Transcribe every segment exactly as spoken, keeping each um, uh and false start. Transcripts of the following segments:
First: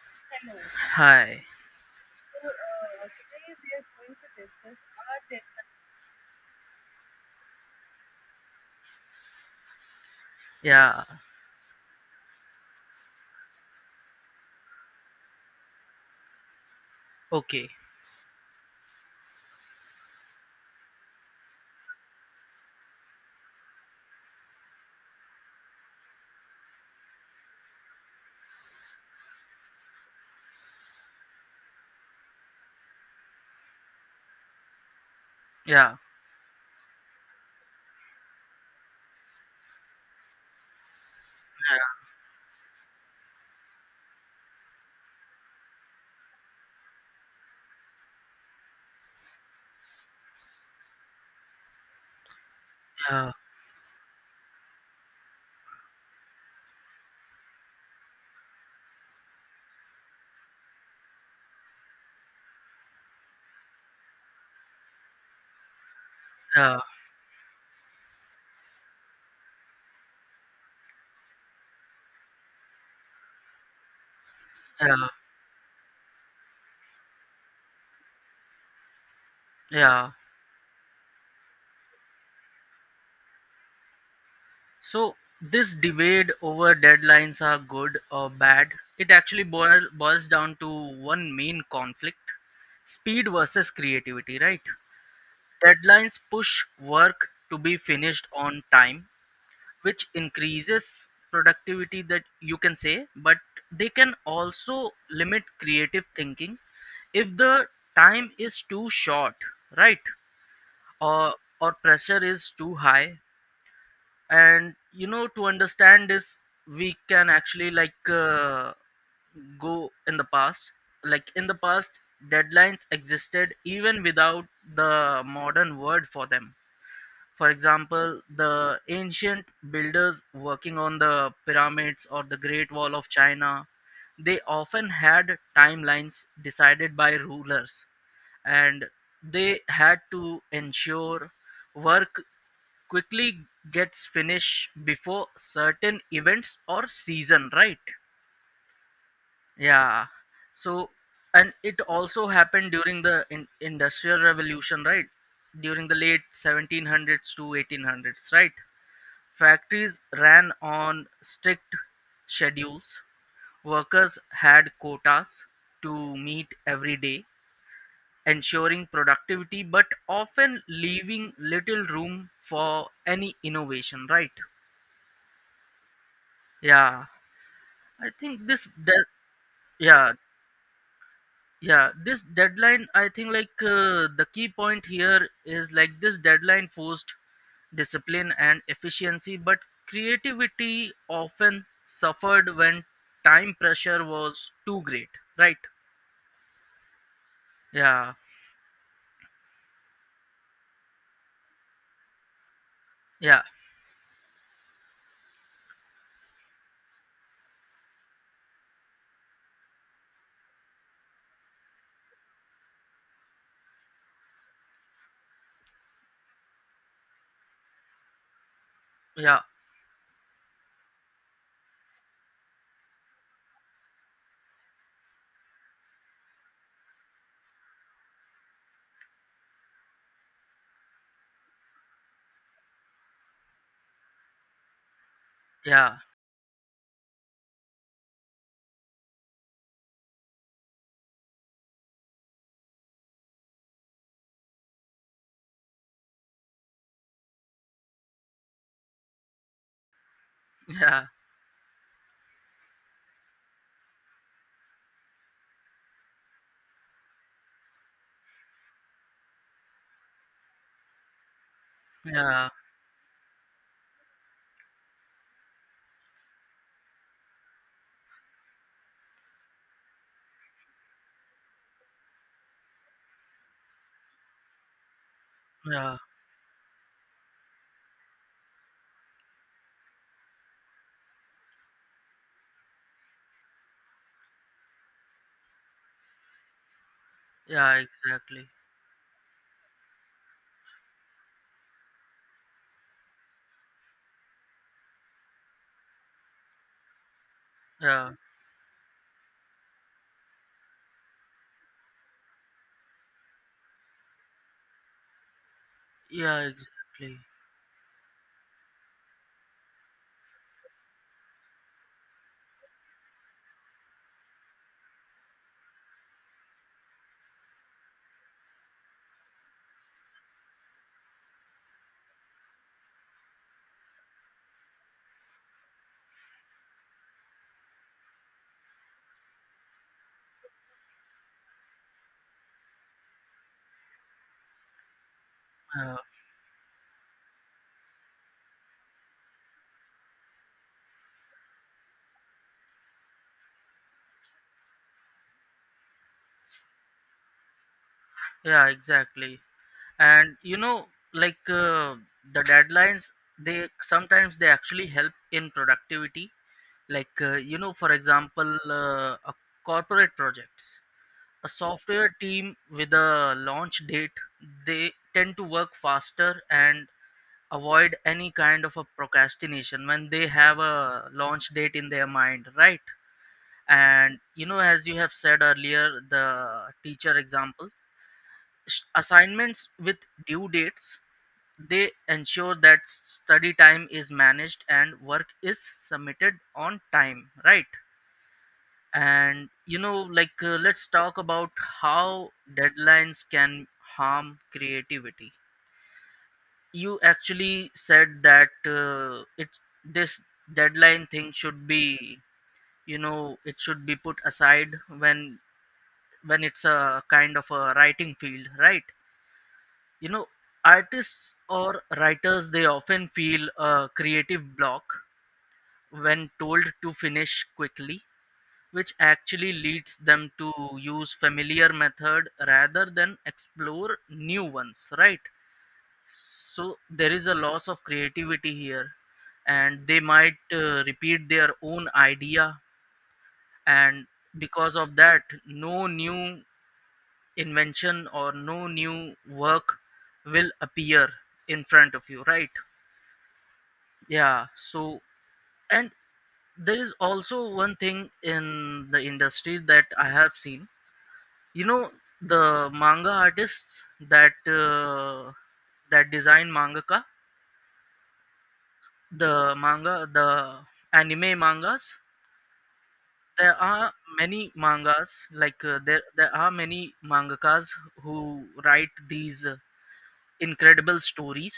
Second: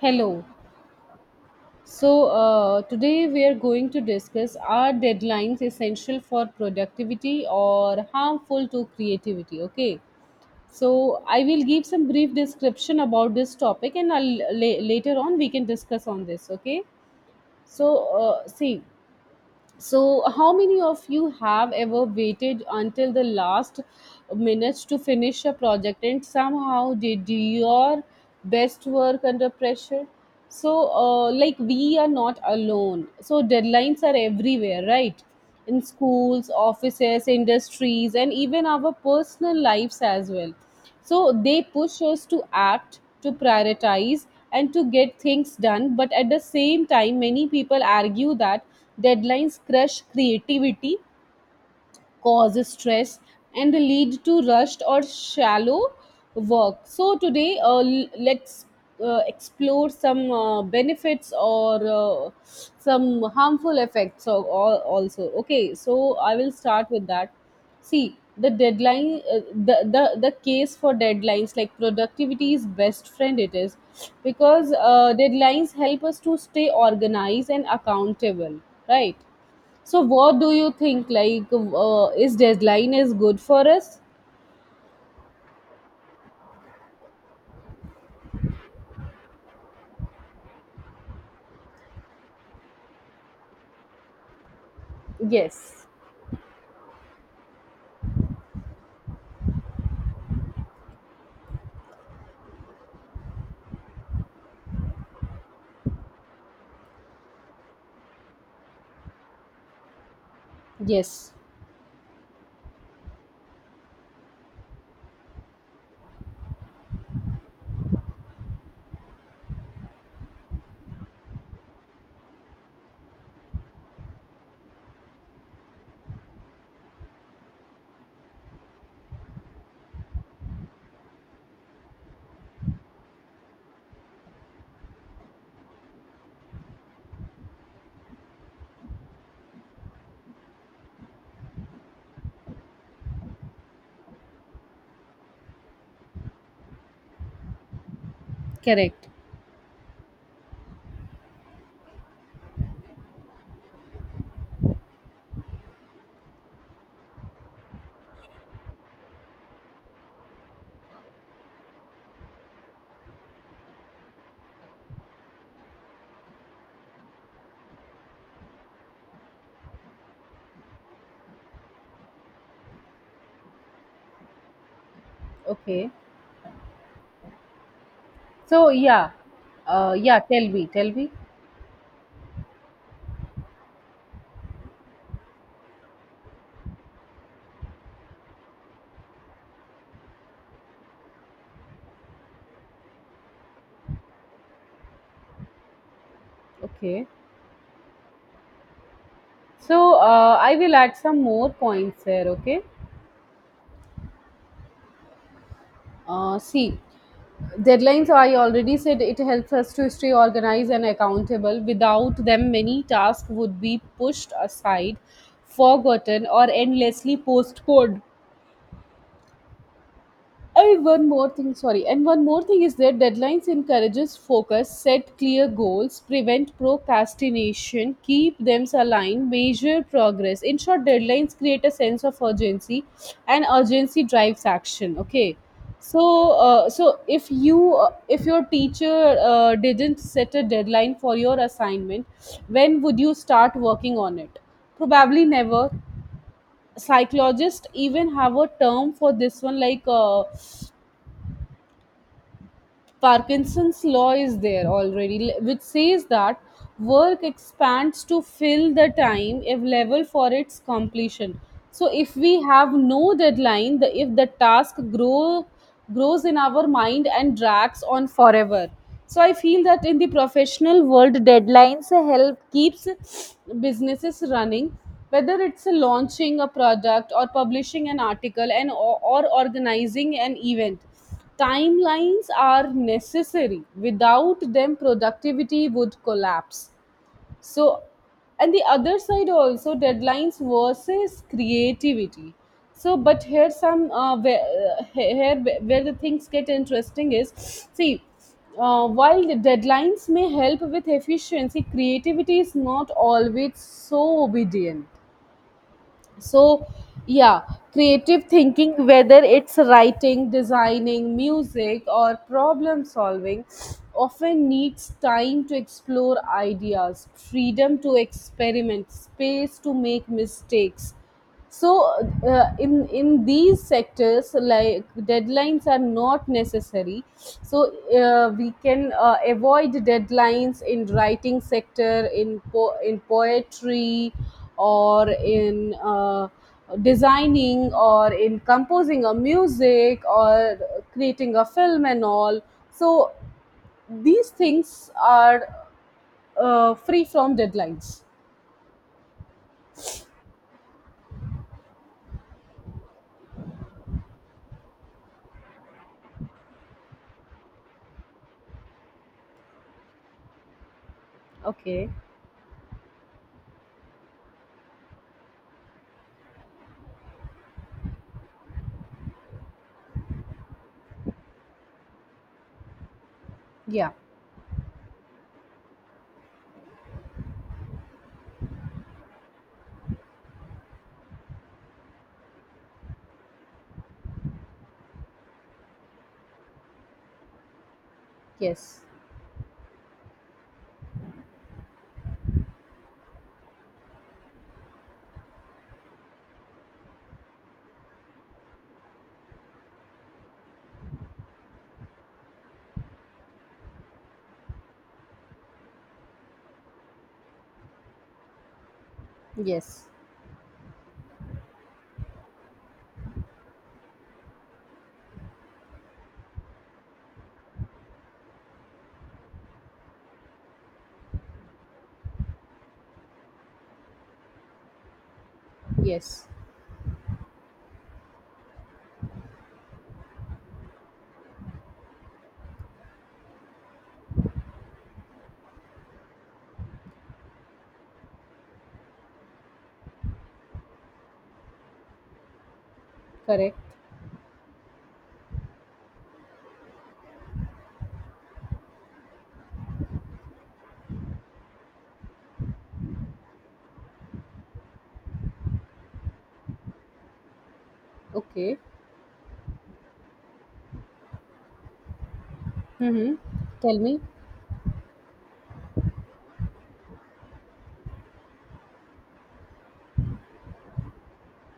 Hello. Hi. So, uh, today we are going to discuss, are deadlines essential for productivity or harmful to creativity? Okay. So, Yeah. I will give some brief description about this topic and I'll, la- later on we can discuss on this. Okay. Okay. So, uh, see, so, how many of you have ever waited until the last minutes to finish a project and somehow did your best work under pressure? So, uh, like, we are not alone. So, deadlines are everywhere, right? In Yeah. schools, offices, industries, and even our personal lives as well. So, they push Yeah. us to act, to prioritize, and to get things done. But at the same time, many people argue that deadlines crush creativity, cause stress, Yeah. and lead to rushed or shallow work. So, today uh, l- let's uh, explore some uh, benefits or uh, some harmful effects of, al- also. Okay, so I will Yeah. start with that. See, the deadline, uh, the, the, the case for deadlines, like, productivity is best friend, it is because Yeah. uh, deadlines help us to stay organized and accountable, right? So, Yeah. what do you think? Like, uh, is deadline is good for us? So this debate over deadlines are good or bad, it actually boil, boils down to one main conflict, speed versus creativity, right? Yes. Deadlines push work to be finished on time, which increases productivity, that you can say, but they can also limit creative thinking if the time is too short, right? Yes. Or or pressure is too high, and you know to understand this, we can actually, like, uh, go in the past, like in the past deadlines existed even without the modern word for them. For example, the ancient builders working on the pyramids or the Great Wall of China, they often had timelines decided by rulers, and they had to ensure work quickly gets finished before certain events or season, right? Correct. Yeah. So, and it also happened during the in- Industrial Revolution, right? During the late seventeen hundreds to eighteen hundreds, right? Factories ran on strict schedules. Workers had quotas to meet every day, ensuring productivity but often leaving little room for any innovation, right? Okay. Yeah. I think So, this, de- yeah, uh, Yeah, yeah, tell me, tell me. yeah, this deadline, I think, like, uh, the key point here is, like, this deadline forced discipline and efficiency, but creativity often suffered when time pressure was too great, right? Okay. Yeah, So, uh, I will add some more points there, okay? yeah, Uh, see, deadlines. I already said it helps us to stay organized and accountable. Without them, many tasks would be pushed aside, forgotten, or endlessly postponed. yeah, And one more thing, sorry, and one more thing is that deadlines encourages focus, set clear goals, prevent procrastination, keep them aligned, measure progress. In short, deadlines create a sense of urgency, and urgency drives action. Okay, yeah, so uh, so if you uh, if your teacher uh, didn't set a deadline for your assignment, when would you start working on it? Probably never. Psychologists even have a term for this one, like. Uh, yeah, Parkinson's law is there already, l- which says that work expands to fill the time available for its completion. So if we yeah, have no deadline, the if the task grow grows in our mind and drags on forever. So I feel that in the professional world, deadlines help keeps businesses running, whether it's a yeah, launching a product or publishing an article and or, or organizing an event. Timelines are necessary. Without them, productivity would collapse. yeah, So, exactly. and the other side also, deadlines versus creativity. So, but here some uh, where, uh, here where where the things get interesting is, see. Yeah, Uh, while the deadlines may help with efficiency, creativity is not always so obedient. So, yeah, exactly. yeah, creative thinking, whether it's writing, designing, music, or problem solving, often needs time to explore ideas, freedom to experiment, space to make mistakes. So, uh, in in these sectors, like, deadlines are not necessary. So, uh, we can uh, avoid deadlines in writing sector, in po- in poetry, or in Yeah, uh, designing, or in composing a music, or creating a film and all. So, these things are uh, free from deadlines. yeah, exactly. And you know like, uh, the deadlines, they sometimes they actually help in productivity, like, uh, you know for example, uh, a corporate projects, a Okay. software team with a launch date, they tend to work faster and avoid any kind of a procrastination when they have a launch date in their mind, right? Yeah. And you know as you have said earlier, the teacher example, s- assignments with due dates, they ensure that study time is managed and work is submitted on time, right? Yes. And you know, like, uh, let's talk about how deadlines can harm creativity. You actually said that uh, it this deadline thing should be, you know, it should be put aside when when it's a kind of a writing field, right? Yes. You know, artists or writers, they often feel a creative block when told to finish quickly, which actually leads them to use familiar method rather than explore new ones, right? Yes, So there is a loss of creativity here, and they might, uh, repeat their own idea, and because of that, no new invention or no new work will appear in front of you, right? correct. Yeah, so and there is also one thing in the industry that I have seen, you know the manga artists, that uh, that design mangaka, Okay. the manga, the anime mangas. Mm-hmm. There Tell are me. many mangas, like, uh, there there are many mangakas who write these uh, incredible stories,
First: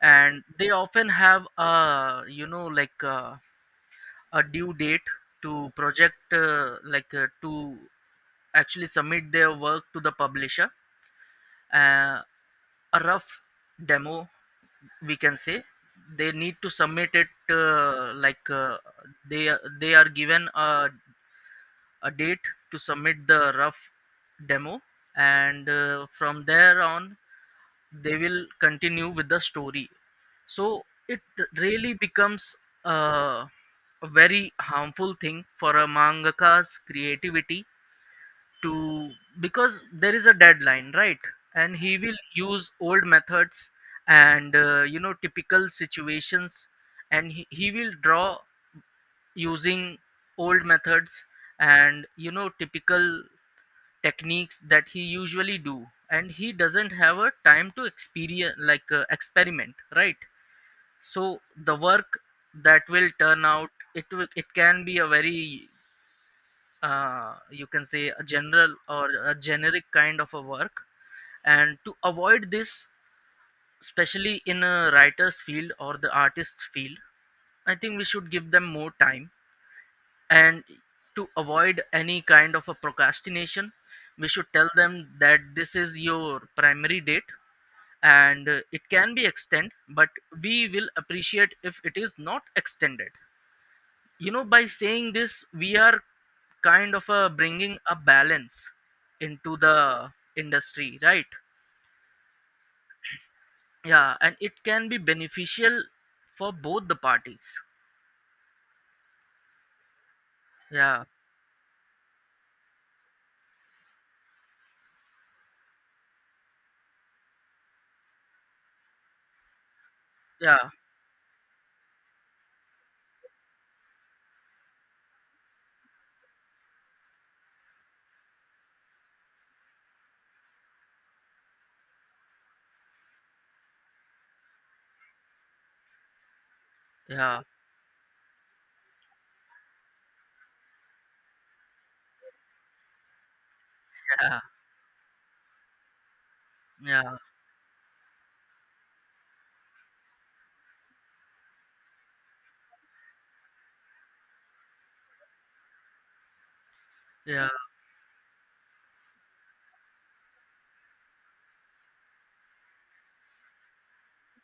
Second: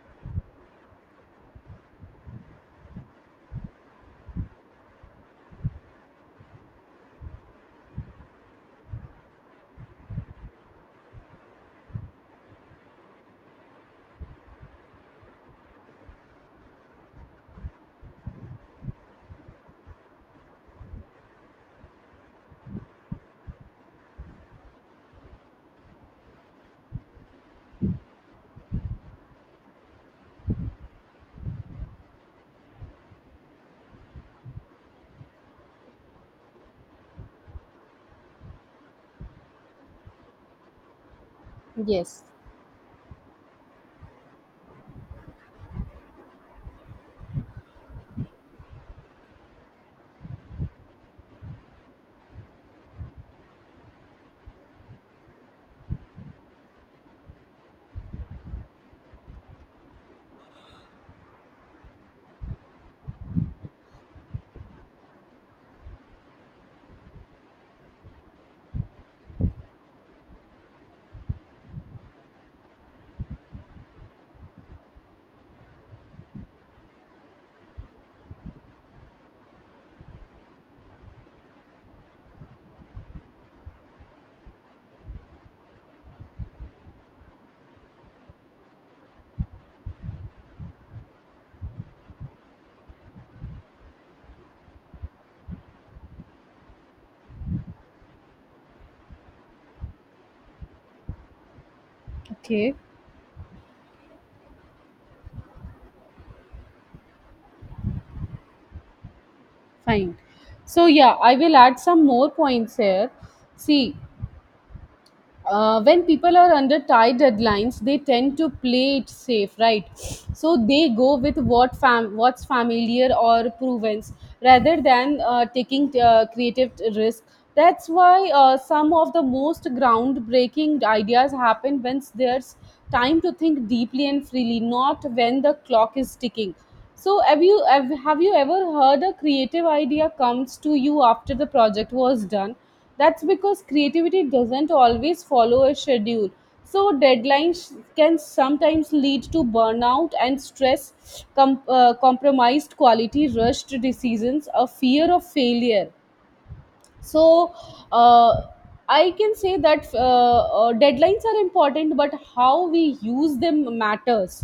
and they often have uh you know like, uh, a due date, to project, uh, like, uh, to actually submit their work to the publisher, uh, a rough demo, we can say, they need to submit it, uh, like, uh, they they are given a, a date to submit the rough demo. And uh, from there on, they will continue with the story. So it really becomes, uh, a very harmful thing for a mangaka's creativity, to because there is a deadline, right, and he will Yes. use old methods, and uh, you know typical situations, and he, he will draw using old methods, and you know typical techniques that he usually do, and he doesn't have a time to experience, like, uh, experiment, right? So the work that will turn out, it will, it can be a very, uh, you can say, a general or a generic kind of a work. And to avoid this, especially in a writer's field or the artist's field, I think we should give them more time, and to avoid any kind of a procrastination, we should tell them that this is your primary date, and, uh, it can be extended, but we will appreciate if it is not extended. You know by saying this, we are kind of, uh, bringing a balance into the industry, right? Okay, Yeah, and it can be beneficial for both the parties. fine. So, Yeah, yeah, I will add some more points here. See, uh, when people are under tight deadlines, they tend to play it safe, right? So yeah, they go with what fam- what's familiar or proven, rather than uh, taking uh, creative risk. That's why uh, some of the most groundbreaking ideas happen when there's time to think deeply and freely, not when the clock is ticking. So have yeah, you have, have you ever heard a creative idea comes to you after the project was done? That's because creativity yeah, doesn't always follow a schedule. So, yeah, deadlines can sometimes lead to burnout and stress, com- uh, compromised quality, rushed decisions, a fear of failure. yeah, So uh, I can say that uh, uh, deadlines are important, but how we use them matters.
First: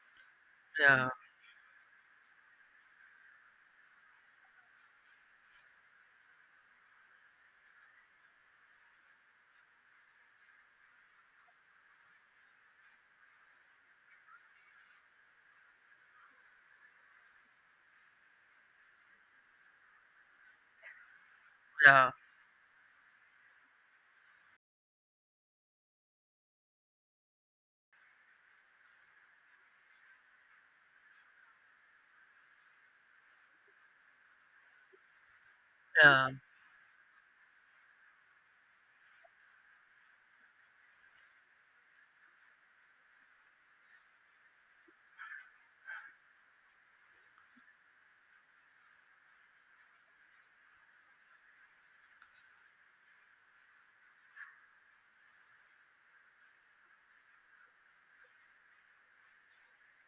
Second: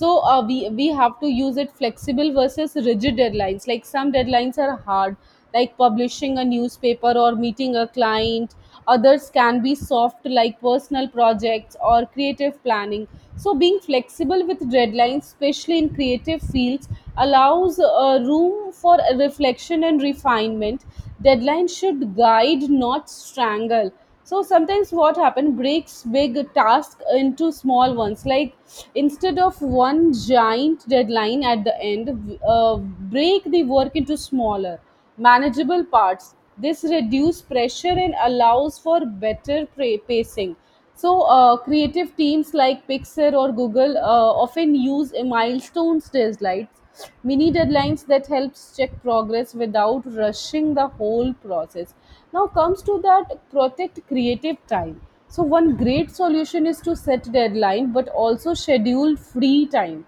So uh, we we yeah, have to use it, flexible versus rigid deadlines. Like, some deadlines are hard, like publishing a newspaper or meeting a client. Others can be soft, like personal projects or creative planning. So, being flexible with deadlines, especially in creative fields, allows uh, room for reflection and refinement. Deadlines yeah, should guide, not strangle. So sometimes what happens, breaks big tasks into small ones, like instead of one giant deadline at the end, uh, break the work into smaller, manageable yeah. parts. This reduces pressure and allows for better pra- pacing. So uh, creative teams like Pixar or Google uh, often use a milestones deadlines, mini deadlines, that helps check progress without rushing the whole process. Now comes to that, protect creative time. So one great solution is to set deadline but also schedule free time.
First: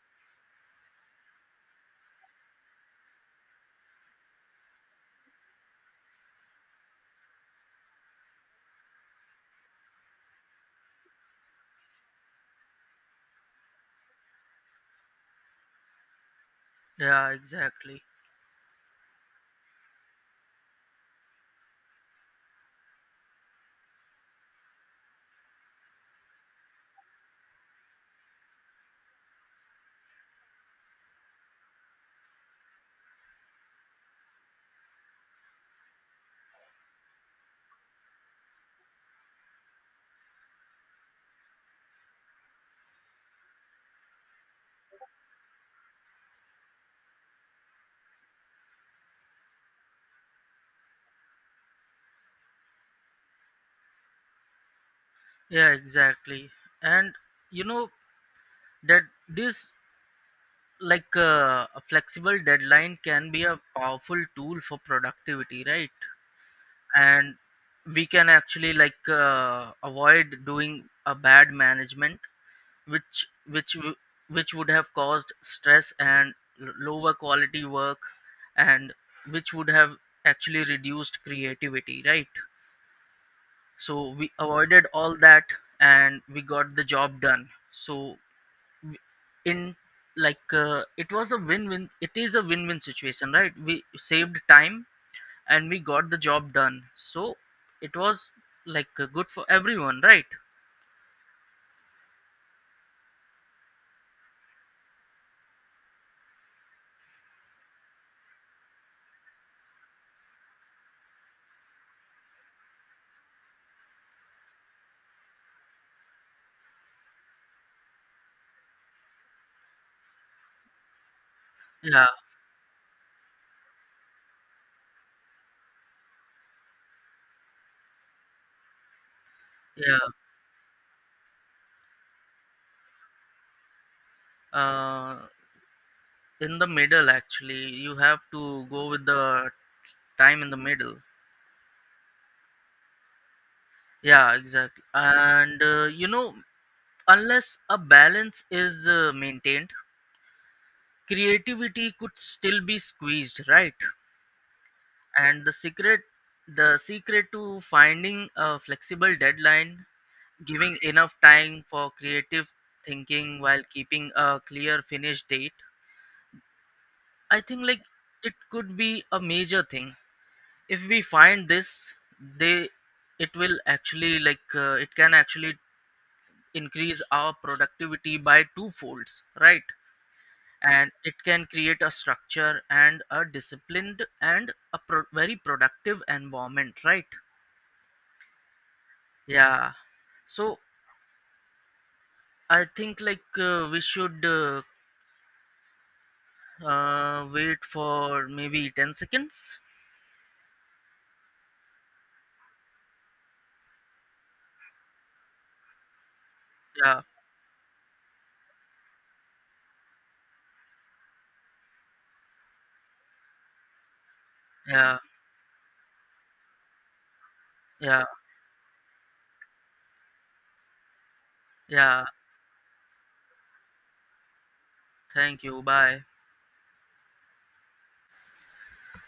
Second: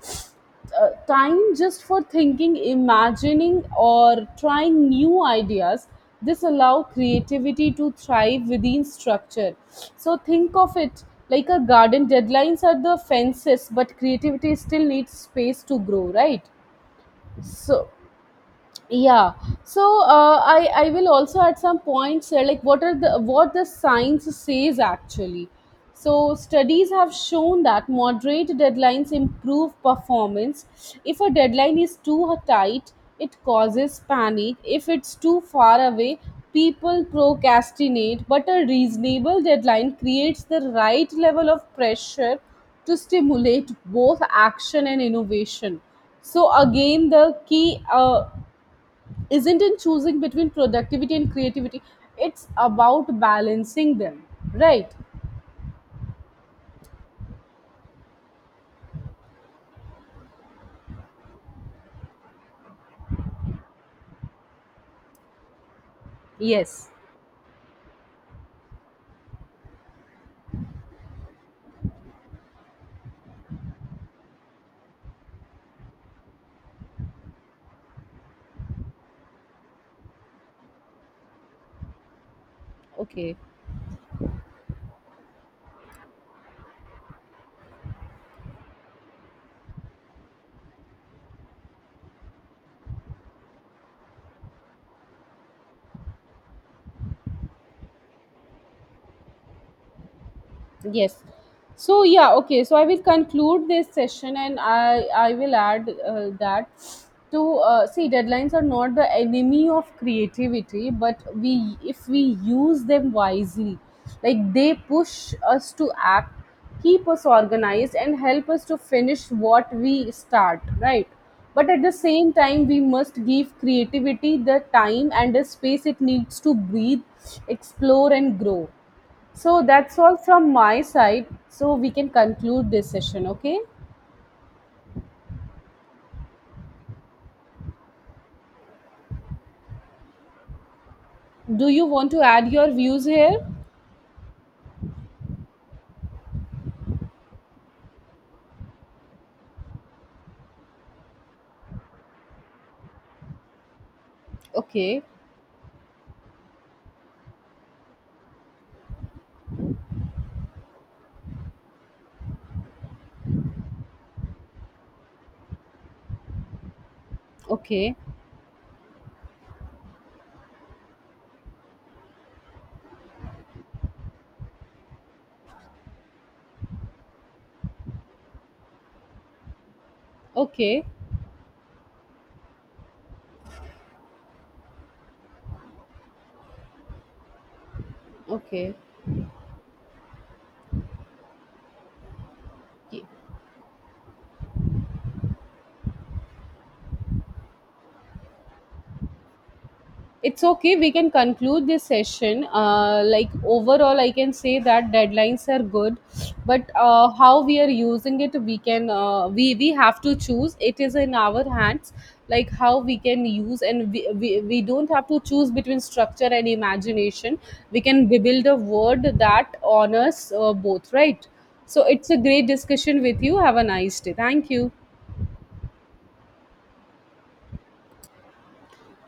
Uh, time just for thinking, imagining, or trying new ideas. This allow creativity to thrive within structure. So think of it like a garden. Deadlines are the fences, but creativity still needs space to grow, right? Yeah, So, exactly. yeah. So uh, i i will also at some points, uh, like, what are the, what the science says actually. So studies have shown that moderate deadlines improve performance. If a deadline is too tight, it causes panic. If it's too far away, people procrastinate. But a reasonable deadline creates the right level of pressure to stimulate both action and innovation. So, again, the key uh, isn't in choosing between productivity and creativity, it's about balancing them, right? Yeah, exactly. And you know that this, like, uh, a flexible deadline can be a powerful tool for productivity, right? Yes. And we can actually, like, uh, avoid doing a bad management, which which w- which would have caused stress and l- lower quality work, and which would have actually reduced creativity, right? Okay. So we avoided all that, and we got the job done. So, w- in like, uh, it was a win-win, it is a win-win situation, right? We saved time and we got the job done, so it was, like, uh, good for everyone, right? Yes. So yeah, okay. So I will conclude this session, and I I will add uh, that, to uh, see, deadlines are not the enemy of creativity, but we, if we use them wisely, like, they push us to act, keep us organized, and help us to finish what we start. Right. But at the Yeah, same time, we must give creativity the time and the space it needs to breathe, explore, and grow. So that's yeah, all from my side. So we can conclude this session, okay? uh, in the middle, actually you have to go with the time in the middle. Do you want to add your views here? Yeah, exactly. And, uh, you know unless a balance is, uh, maintained, creativity could still be squeezed, right? Okay, And the secret the secret to finding a flexible deadline, giving enough time for creative thinking while keeping a clear finish date. I think, like, okay, it could be a major thing. If we find this, they it will actually, like, uh, it can actually increase our productivity by two folds, right? okay, And it can create a structure and a disciplined and a pro- very productive environment, right? okay. Yeah. So I think, like, uh, we should, uh, uh, wait for maybe ten seconds. It's okay, we can conclude this session. Uh, like, overall, I can say that deadlines are good, but Yeah, uh, how we are using it, we can, uh, we, we have to choose. It is in our hands, like, how we can use, and we, we, we don't yeah, have to choose between structure and imagination. We yeah, can b- build a word that honors uh, both, right? So, yeah, it's a great discussion with you. Have a nice day. Thank you. thank you, bye.